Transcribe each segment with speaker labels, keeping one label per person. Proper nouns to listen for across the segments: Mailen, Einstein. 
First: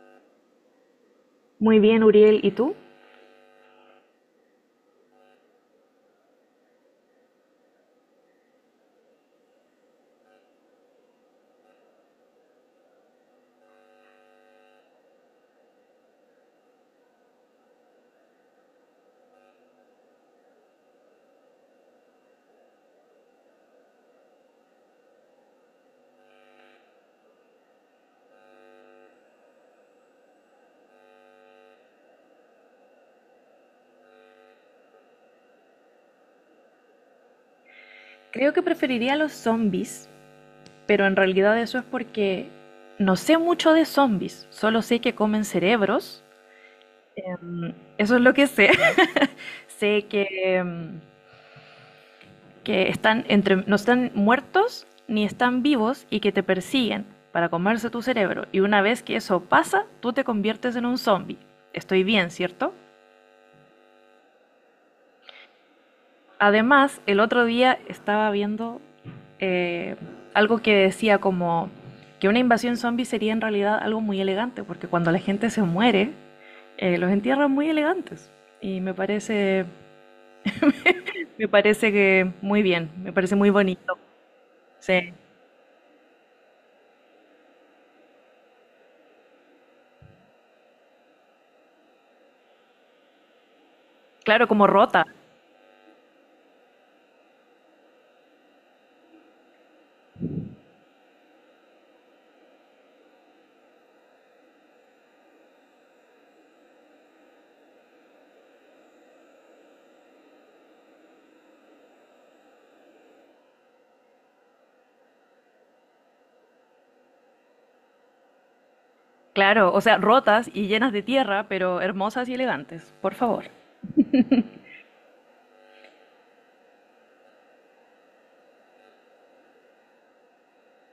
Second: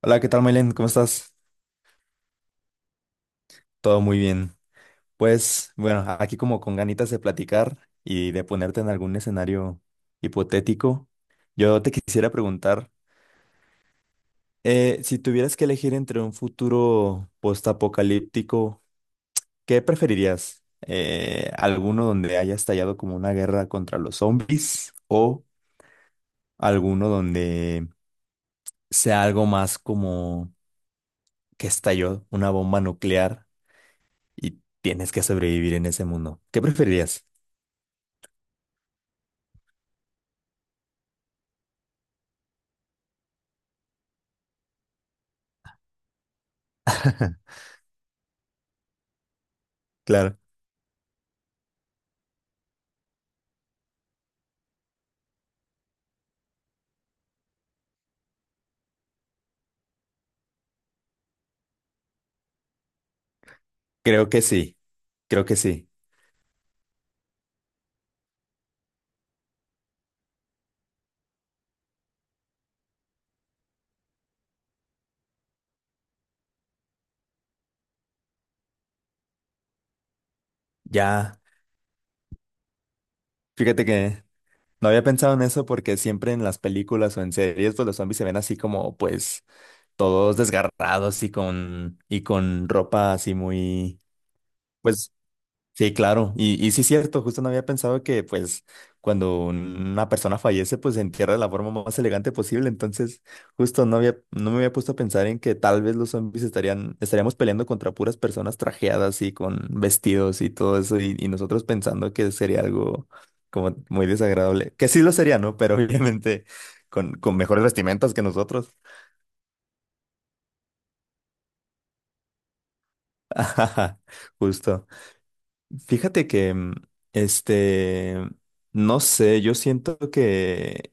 Speaker 1: Hola, ¿qué tal, Mailen? ¿Cómo estás?
Speaker 2: Muy bien, Uriel, ¿y tú?
Speaker 1: Todo muy bien. Pues bueno, aquí como con ganitas de platicar y de ponerte en algún escenario hipotético, yo te quisiera preguntar, si tuvieras que elegir entre un futuro postapocalíptico, ¿qué preferirías? ¿Alguno donde haya estallado como una guerra contra los zombies o alguno donde sea algo más como que estalló una bomba nuclear y tienes que sobrevivir en ese mundo? ¿Qué preferirías?
Speaker 2: Creo que preferiría los zombies, pero en realidad eso es porque no sé mucho de zombies, solo sé que comen cerebros. Mm. Eso es lo que sé. Sé
Speaker 1: Claro,
Speaker 2: que, que están entre, no están muertos ni están vivos y que te persiguen para comerse tu cerebro. Y una vez que eso pasa, tú te conviertes en un zombie. Estoy bien, ¿cierto?
Speaker 1: creo que sí, creo que sí.
Speaker 2: Además, el otro día estaba viendo eh, algo que decía como que una invasión zombie sería en realidad algo muy elegante, porque cuando la gente se muere, los entierran muy elegantes. Y
Speaker 1: Ya,
Speaker 2: me parece que muy bien, me parece muy
Speaker 1: fíjate
Speaker 2: bonito.
Speaker 1: que no había
Speaker 2: Sí.
Speaker 1: pensado en eso porque siempre en las películas o en series, pues los zombies se ven así como, pues, todos desgarrados y con ropa así muy,
Speaker 2: Claro, como rota,
Speaker 1: pues, sí, claro. Y sí es cierto, justo no había pensado que pues cuando una persona fallece pues se entierra de la forma más elegante posible. Entonces, justo no me había puesto a pensar en que tal vez los zombies estaríamos peleando contra puras personas trajeadas y con vestidos y todo eso, y nosotros pensando que sería algo como muy desagradable. Que sí lo sería, ¿no? Pero obviamente con mejores vestimentas que nosotros.
Speaker 2: claro, o sea, rotas y llenas de tierra, pero hermosas y elegantes, por favor.
Speaker 1: Justo. Fíjate que, este, no sé, yo siento que,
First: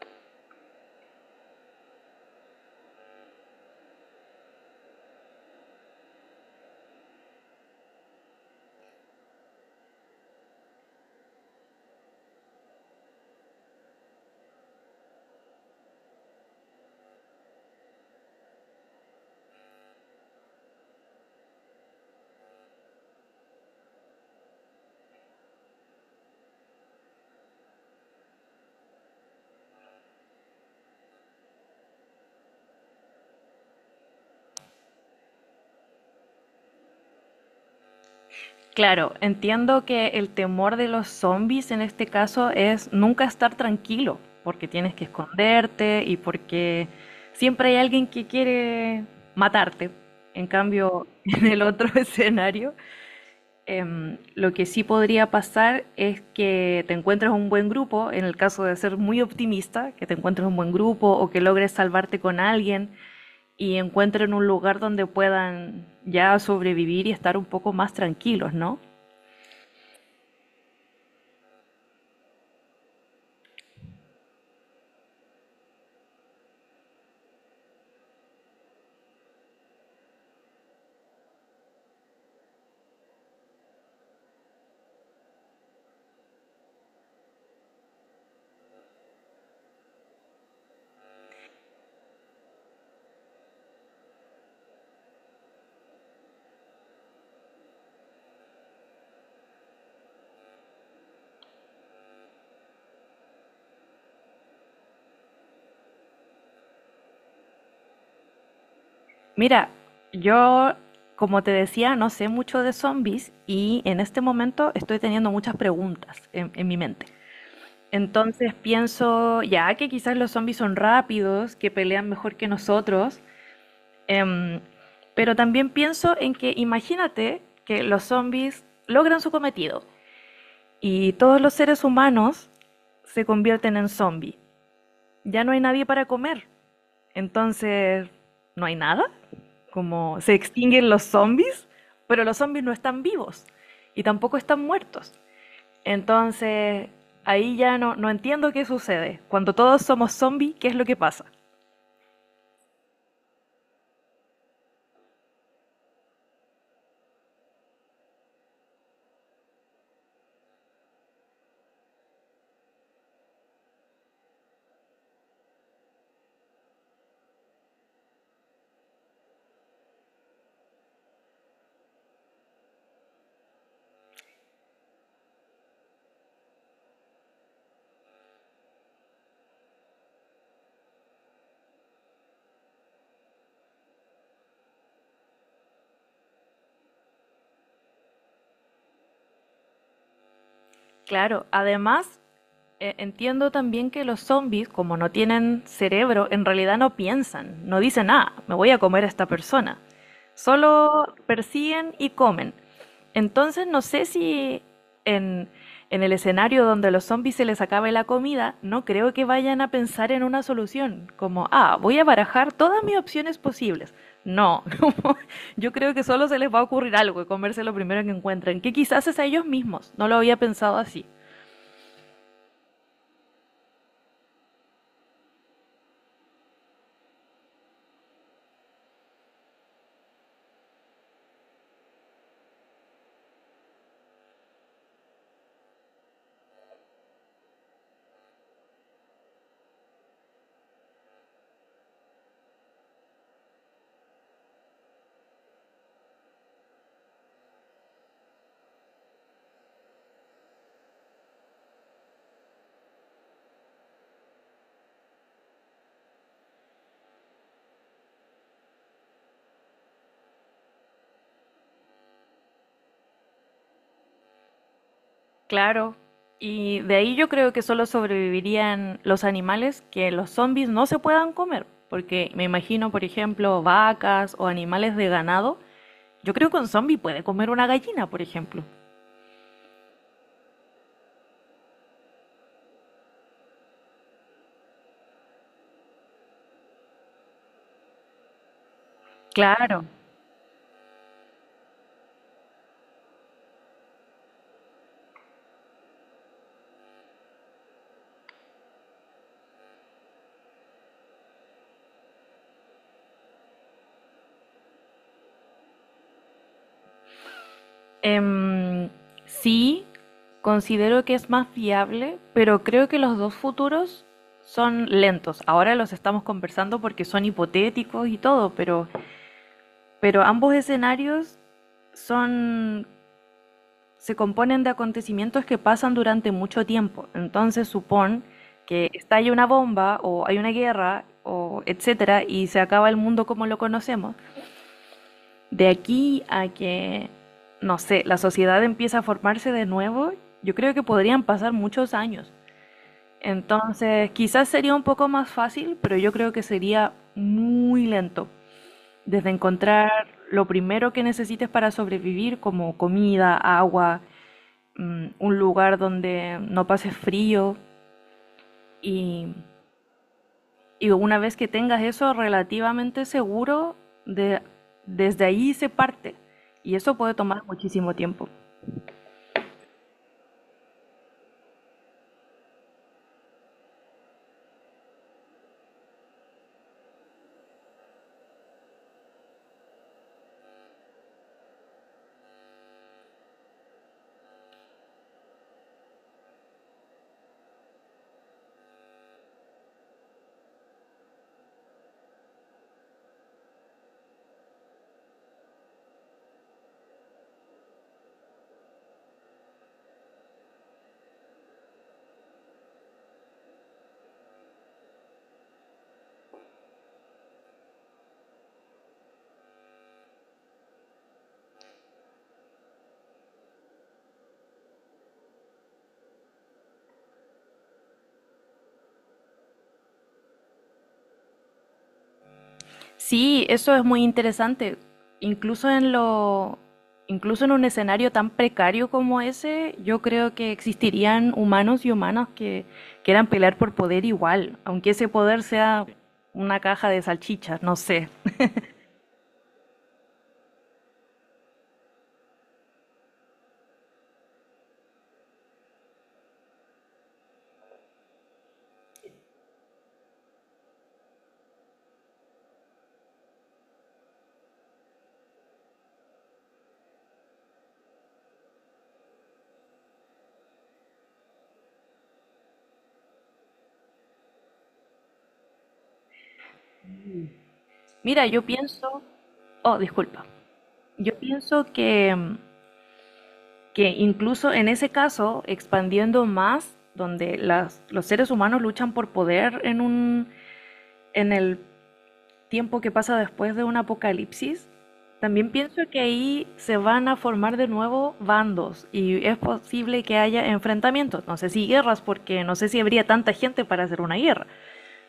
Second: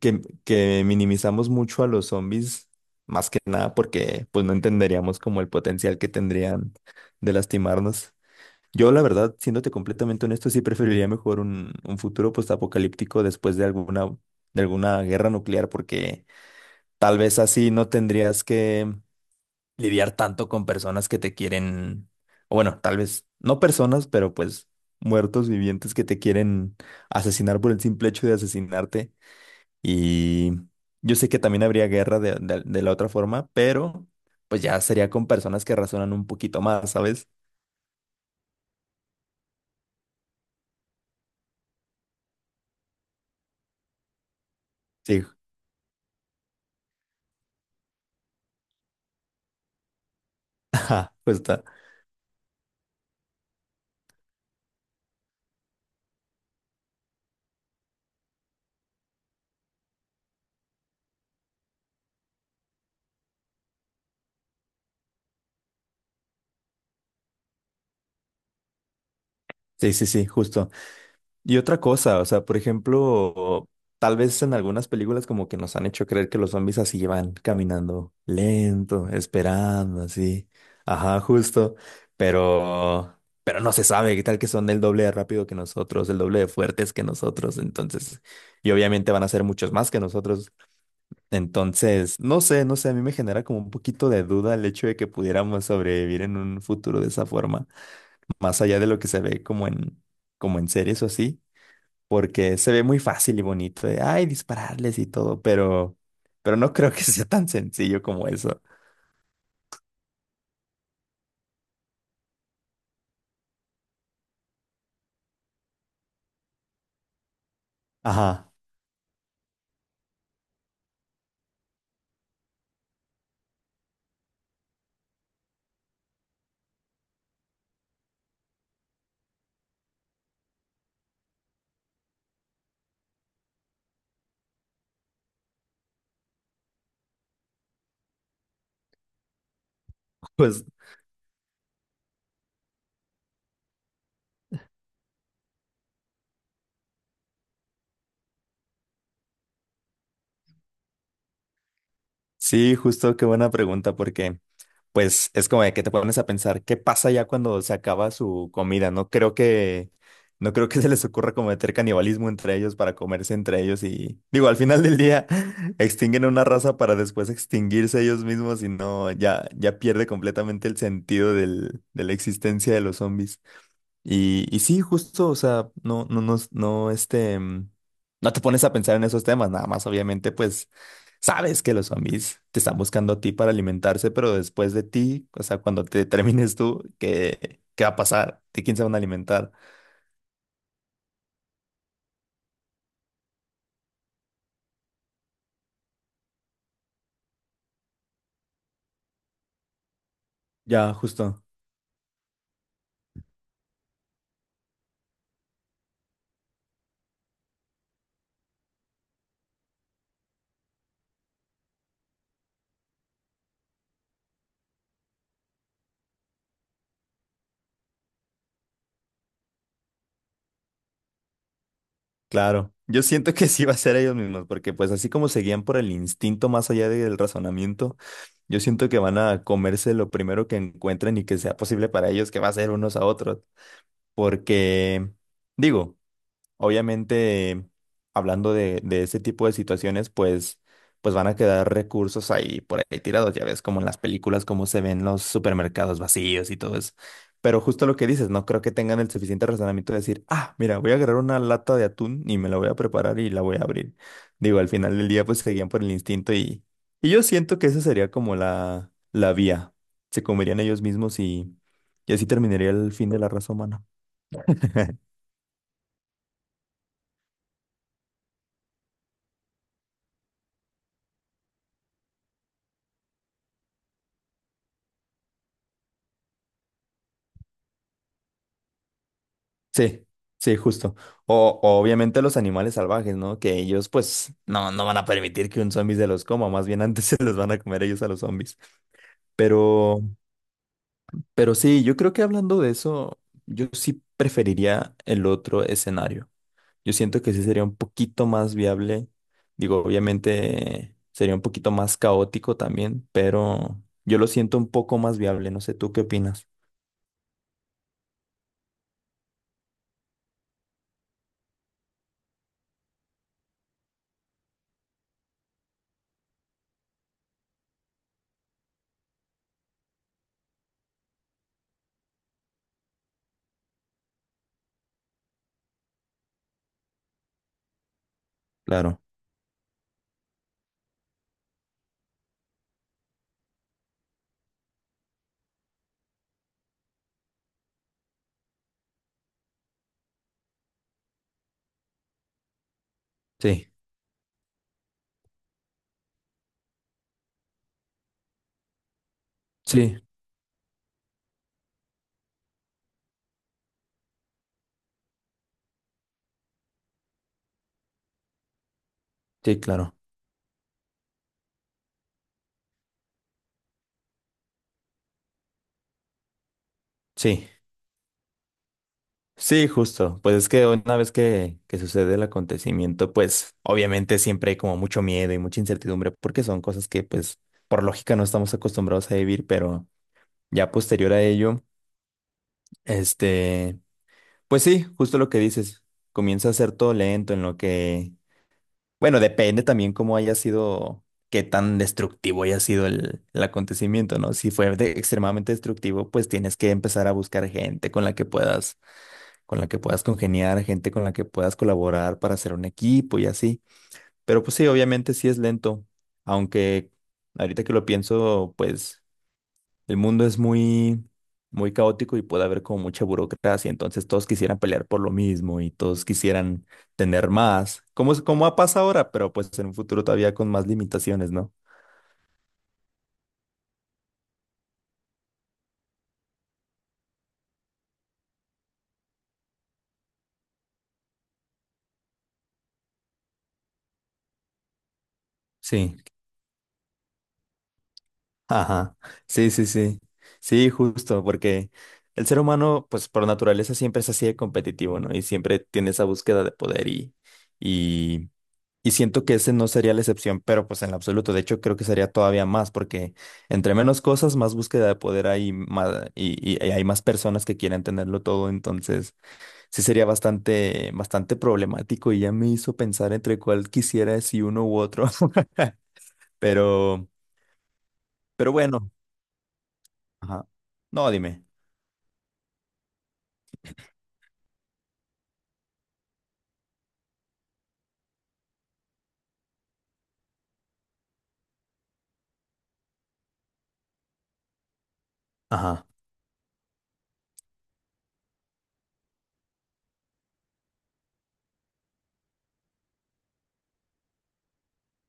Speaker 1: que, que minimizamos mucho a los zombies, más que nada porque pues no entenderíamos como el potencial que tendrían de lastimarnos. Yo la verdad, siéndote completamente honesto, sí preferiría mejor un futuro postapocalíptico después de de alguna guerra nuclear, porque tal vez así no tendrías que lidiar tanto con personas que te quieren, o bueno, tal vez no personas, pero pues muertos vivientes que te quieren asesinar por el simple hecho de asesinarte. Y yo sé que también habría guerra de la otra forma, pero pues ya sería con personas que razonan un poquito más, ¿sabes?
Speaker 2: Claro, entiendo que el temor de los zombies en este caso es nunca estar tranquilo, porque tienes que
Speaker 1: Sí,
Speaker 2: esconderte y porque siempre hay alguien que quiere matarte. En cambio,
Speaker 1: ajá, pues
Speaker 2: en el
Speaker 1: está.
Speaker 2: otro escenario, lo que sí podría pasar es que te encuentres un buen grupo, en el caso de ser muy optimista, que te encuentres un buen grupo o que logres salvarte con alguien y encuentren un lugar donde puedan ya sobrevivir y estar un poco más tranquilos, ¿no?
Speaker 1: Sí, justo. Y otra cosa, o sea, por ejemplo, tal vez en algunas películas como que nos han hecho creer que los zombies así van caminando lento, esperando, así. Ajá, justo. Pero no se sabe qué tal que son el doble de rápido que nosotros, el doble de fuertes que nosotros. Entonces, y obviamente van a ser muchos más que nosotros. Entonces, no sé, a mí me genera como un poquito de duda el hecho de que pudiéramos sobrevivir en un futuro de esa forma, más allá de lo que se ve como en series o así porque se ve muy fácil y bonito de, ay, dispararles y todo, pero no creo que sea tan sencillo como eso.
Speaker 2: Mira, yo, como te decía, no sé mucho de zombies y en este momento estoy teniendo muchas preguntas en mi mente.
Speaker 1: Ajá,
Speaker 2: Entonces pienso, ya que quizás los zombies son rápidos, que pelean mejor que nosotros, em, pero también pienso en que imagínate que los zombies logran su cometido y todos los seres humanos se convierten en zombies. Ya no hay nadie para comer. Entonces, no hay nada. Como se
Speaker 1: pues
Speaker 2: extinguen los zombies, pero los zombies no están vivos y tampoco están muertos. Entonces, ahí ya no, no entiendo qué sucede. Cuando todos somos zombies, ¿qué es lo que pasa?
Speaker 1: sí, justo qué buena pregunta, porque pues es como de que te pones a pensar, ¿qué pasa ya cuando se acaba su comida? No creo que se les ocurra cometer canibalismo entre ellos para comerse entre ellos y, digo, al final del día extinguen una raza para después extinguirse ellos mismos y no, ya pierde completamente el sentido de la existencia de los zombies. Y sí, justo, o sea, no te pones a pensar en esos temas, nada más, obviamente, pues sabes que los zombies te están buscando a ti para alimentarse, pero después de ti, o sea, cuando te termines tú, ¿qué va a pasar? ¿De quién se van a alimentar?
Speaker 2: Claro, además entiendo también que los zombies, como no tienen cerebro, en realidad no piensan, no dicen, ah, me voy a comer a esta persona.
Speaker 1: Ya,
Speaker 2: Solo
Speaker 1: justo,
Speaker 2: persiguen y comen. Entonces no sé si en, en el escenario donde los zombies se les acabe la comida, no creo que vayan a pensar en una solución, como, ah, voy a barajar todas mis opciones posibles. No, como, yo creo que solo se les va a ocurrir algo y comerse lo primero que encuentren, que quizás es a ellos mismos, no lo había pensado así.
Speaker 1: claro. Yo siento que sí va a ser ellos mismos, porque pues así como se guían por el instinto más allá del razonamiento, yo siento que van a comerse lo primero que encuentren y que sea posible para ellos, que va a ser unos a otros. Porque, digo, obviamente, hablando de ese tipo de situaciones, pues, pues van a quedar recursos ahí por ahí tirados, ya ves, como en las películas, cómo se ven los supermercados vacíos y todo eso. Pero justo lo que dices, no creo que tengan el suficiente razonamiento de decir, ah, mira, voy a agarrar una lata de atún y me la voy a preparar y la voy a abrir. Digo, al final del día, pues seguían por el instinto y yo siento que esa sería como la vía. Se comerían ellos mismos y así terminaría el fin de la raza humana.
Speaker 2: Claro, y de ahí yo creo que solo sobrevivirían los animales que los zombies no se puedan comer, porque me imagino, por ejemplo, vacas o animales de ganado. Yo creo que un zombie puede comer una gallina, por ejemplo.
Speaker 1: Sí, sí, justo. O obviamente los animales salvajes, ¿no? Que ellos pues no van a permitir que un zombie se los coma, más bien antes se los van a comer ellos a los zombies.
Speaker 2: Claro.
Speaker 1: Pero, pero sí, yo creo que hablando de eso, yo sí preferiría el otro escenario. Yo siento que sí sería un poquito más viable. Digo, obviamente sería un poquito más caótico también, pero yo lo siento un poco más viable. No sé, ¿tú qué opinas?
Speaker 2: Em, sí, considero que es más viable, pero creo que los dos futuros son lentos. Ahora los estamos conversando porque son hipotéticos y todo, pero ambos escenarios son se componen de acontecimientos que pasan durante mucho tiempo. Entonces supón que
Speaker 1: Claro.
Speaker 2: estalla una bomba o hay una guerra o etcétera y se acaba el mundo como lo conocemos. De aquí a que, no sé, la sociedad empieza a formarse de nuevo, yo creo que podrían pasar muchos años.
Speaker 1: Sí,
Speaker 2: Entonces, quizás sería un poco más fácil, pero yo creo que sería muy lento. Desde encontrar
Speaker 1: sí,
Speaker 2: lo primero que necesites para sobrevivir, como comida, agua, un lugar donde no pase frío y,
Speaker 1: sí, claro.
Speaker 2: una vez que tengas eso relativamente seguro, de, desde ahí se parte y eso puede tomar
Speaker 1: Sí.
Speaker 2: muchísimo tiempo.
Speaker 1: Sí, justo. Pues es que una vez que sucede el acontecimiento, pues obviamente siempre hay como mucho miedo y mucha incertidumbre porque son cosas que pues por lógica no estamos acostumbrados a vivir, pero ya posterior a ello, este, pues sí, justo lo que dices, comienza a ser todo lento en lo que, bueno, depende también cómo haya sido, qué tan destructivo haya sido el acontecimiento, ¿no? Si fue de- extremadamente destructivo, pues tienes que empezar a buscar gente con la que puedas con la que puedas congeniar, gente con la que puedas colaborar para hacer un equipo y así. Pero pues sí, obviamente sí es lento, aunque ahorita que lo pienso, pues el mundo es muy caótico y puede haber como mucha burocracia, entonces todos quisieran pelear por lo mismo y todos quisieran tener más, como, es- como ha pasado ahora, pero pues en un futuro todavía con más limitaciones, ¿no?
Speaker 2: Sí, eso es muy interesante. Incluso incluso en un escenario tan precario como ese, yo creo que existirían humanos y humanas que quieran pelear por poder igual, aunque ese poder sea
Speaker 1: Sí.
Speaker 2: una caja de salchichas, no sé.
Speaker 1: Ajá, sí, sí, sí, sí, justo, porque el ser humano, pues por naturaleza siempre es así de competitivo, ¿no? Y siempre tiene esa búsqueda de poder y, y siento que ese no sería la excepción, pero pues en lo absoluto, de hecho creo que sería todavía más, porque entre menos cosas, más búsqueda de poder hay más, y hay más personas que quieren tenerlo todo, entonces sí sería bastante, bastante problemático y ya me hizo pensar entre cuál quisiera, si uno u otro, pero,
Speaker 2: Mira, yo
Speaker 1: pero bueno,
Speaker 2: pienso, oh, disculpa.
Speaker 1: ajá, no,
Speaker 2: Yo
Speaker 1: dime.
Speaker 2: pienso que incluso en ese caso, expandiendo más, donde los seres humanos luchan por poder en el tiempo que pasa después de un apocalipsis, también pienso
Speaker 1: Ajá,
Speaker 2: que ahí se van a formar de nuevo bandos y es posible que haya enfrentamientos. No sé si guerras, porque no sé si habría tanta gente para hacer una guerra,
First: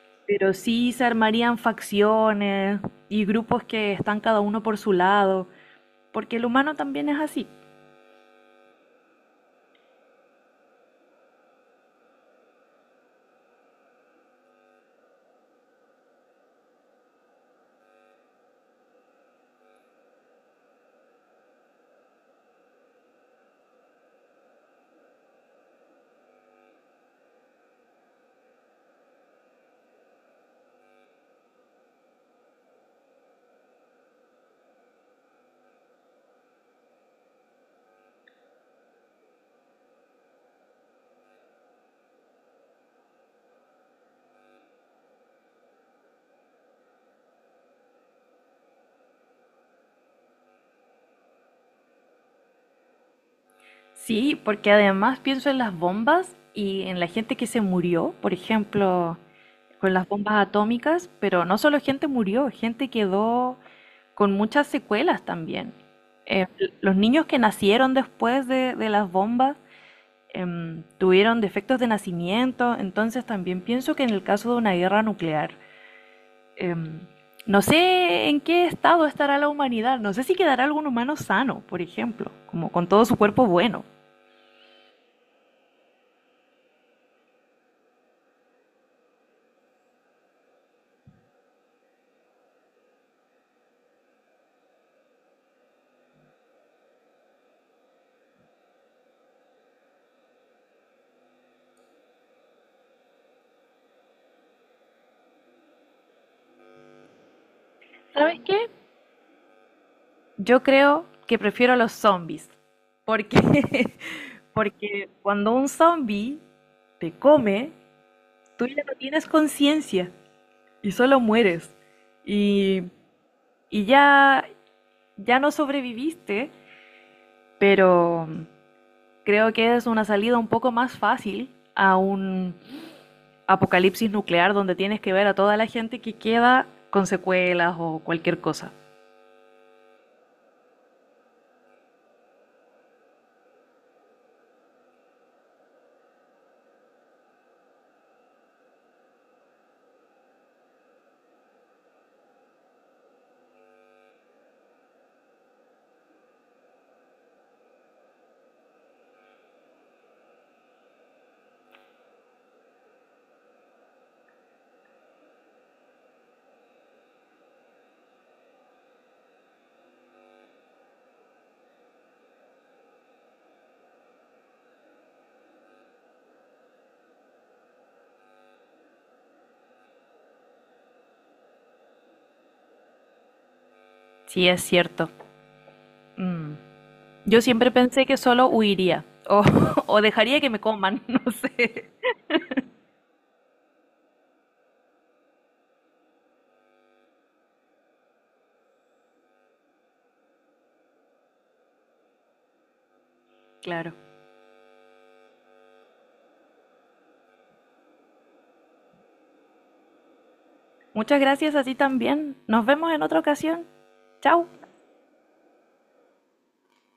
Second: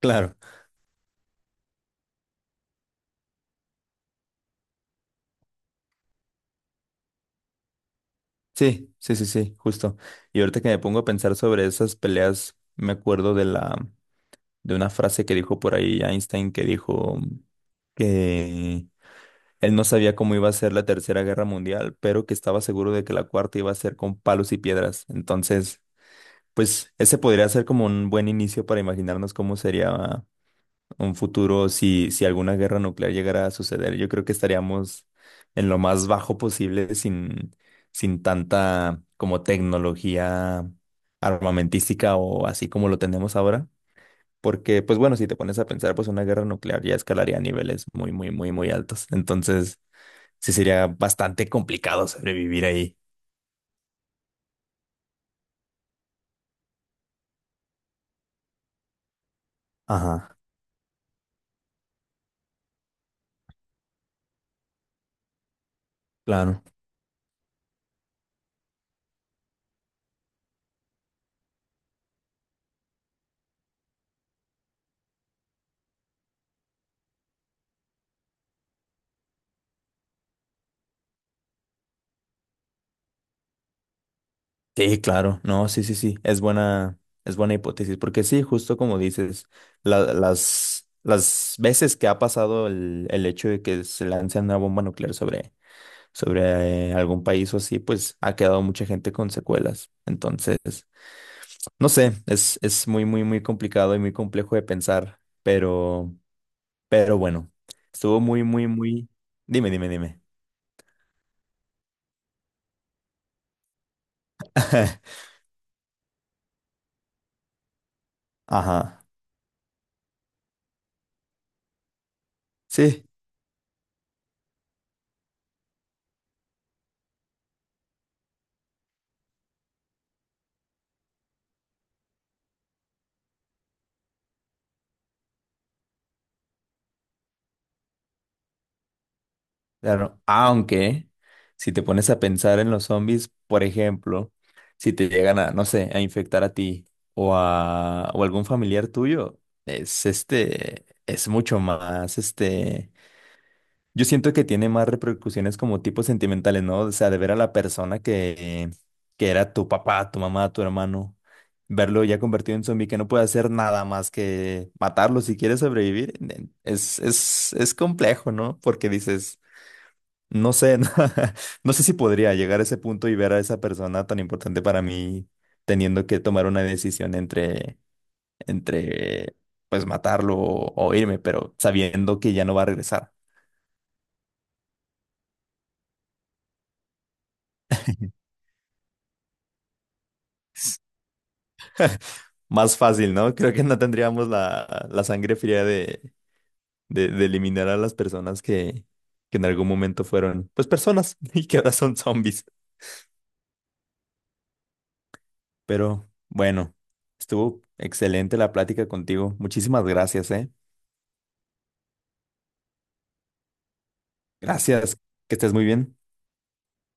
Speaker 1: claro.
Speaker 2: pero sí se armarían facciones y grupos que están cada uno por su lado, porque el humano también es así.
Speaker 1: Sí, justo. Y ahorita que me pongo a pensar sobre esas peleas, me acuerdo de una frase que dijo por ahí Einstein que dijo que él no sabía cómo iba a ser la Tercera Guerra Mundial, pero que estaba seguro de que la cuarta iba a ser con palos y piedras. Entonces, pues ese podría ser como un buen inicio para imaginarnos cómo sería un futuro, si alguna guerra nuclear llegara a suceder, yo creo que estaríamos en lo más bajo posible sin tanta como tecnología armamentística o así como lo tenemos ahora. Porque, pues bueno, si te pones a pensar, pues una guerra nuclear ya escalaría a niveles muy altos. Entonces, sí sería bastante complicado sobrevivir ahí.
Speaker 2: Sí, porque además pienso en las bombas y en la gente que se murió, por ejemplo, con las bombas
Speaker 1: Ajá,
Speaker 2: atómicas, pero no solo gente murió, gente quedó con muchas secuelas también. Eh,
Speaker 1: claro.
Speaker 2: los niños que nacieron después de las bombas tuvieron defectos de nacimiento, entonces también pienso que en el caso de una guerra nuclear, em, no sé en qué estado estará la humanidad, no sé si quedará algún humano sano, por ejemplo, como con todo su cuerpo bueno.
Speaker 1: Sí, claro, no, sí, sí, sí, es buena hipótesis, porque sí, justo como dices, las veces que ha pasado el hecho de que se lance una bomba nuclear sobre, sobre algún país o así, pues ha quedado mucha gente con secuelas. Entonces, no sé, es muy, muy, muy complicado y muy complejo de pensar, pero bueno, estuvo
Speaker 2: ¿Sabes
Speaker 1: muy, muy,
Speaker 2: qué?
Speaker 1: muy... Dime, dime, dime.
Speaker 2: Yo creo que prefiero los zombies, porque, porque cuando un zombie te come, tú ya no
Speaker 1: Ajá,
Speaker 2: tienes conciencia y solo mueres. Y,
Speaker 1: sí.
Speaker 2: ya, ya no sobreviviste, pero creo que es una salida un poco más fácil a un apocalipsis nuclear donde tienes que ver a toda la gente que queda con secuelas o cualquier cosa.
Speaker 1: Claro, aunque si te pones a pensar en los zombies, por ejemplo, si te llegan a, no sé, a infectar a ti o a o algún familiar tuyo, es mucho más, este, yo siento que tiene más repercusiones como tipo sentimentales, ¿no? O sea, de ver a la persona que era tu papá, tu mamá, tu hermano, verlo ya convertido en zombie que no puede hacer nada más que matarlo si quiere sobrevivir, es complejo, ¿no? Porque dices... No sé, no, no sé si podría llegar a ese punto y ver a esa persona tan importante para mí teniendo que tomar una decisión entre pues matarlo o irme, pero sabiendo que ya no va a regresar.
Speaker 2: Sí, es cierto. Mm. Yo siempre pensé que solo huiría o, o dejaría que me
Speaker 1: Es
Speaker 2: coman, no sé.
Speaker 1: más fácil, ¿no? Creo que no tendríamos la sangre fría de eliminar a las personas que en algún momento fueron, pues personas y que ahora son zombies.
Speaker 2: Claro.
Speaker 1: Pero bueno, estuvo excelente la plática contigo. Muchísimas gracias, ¿eh?
Speaker 2: Muchas gracias a ti también. Nos vemos en otra ocasión. Chao.
Speaker 1: Gracias, que estés muy bien.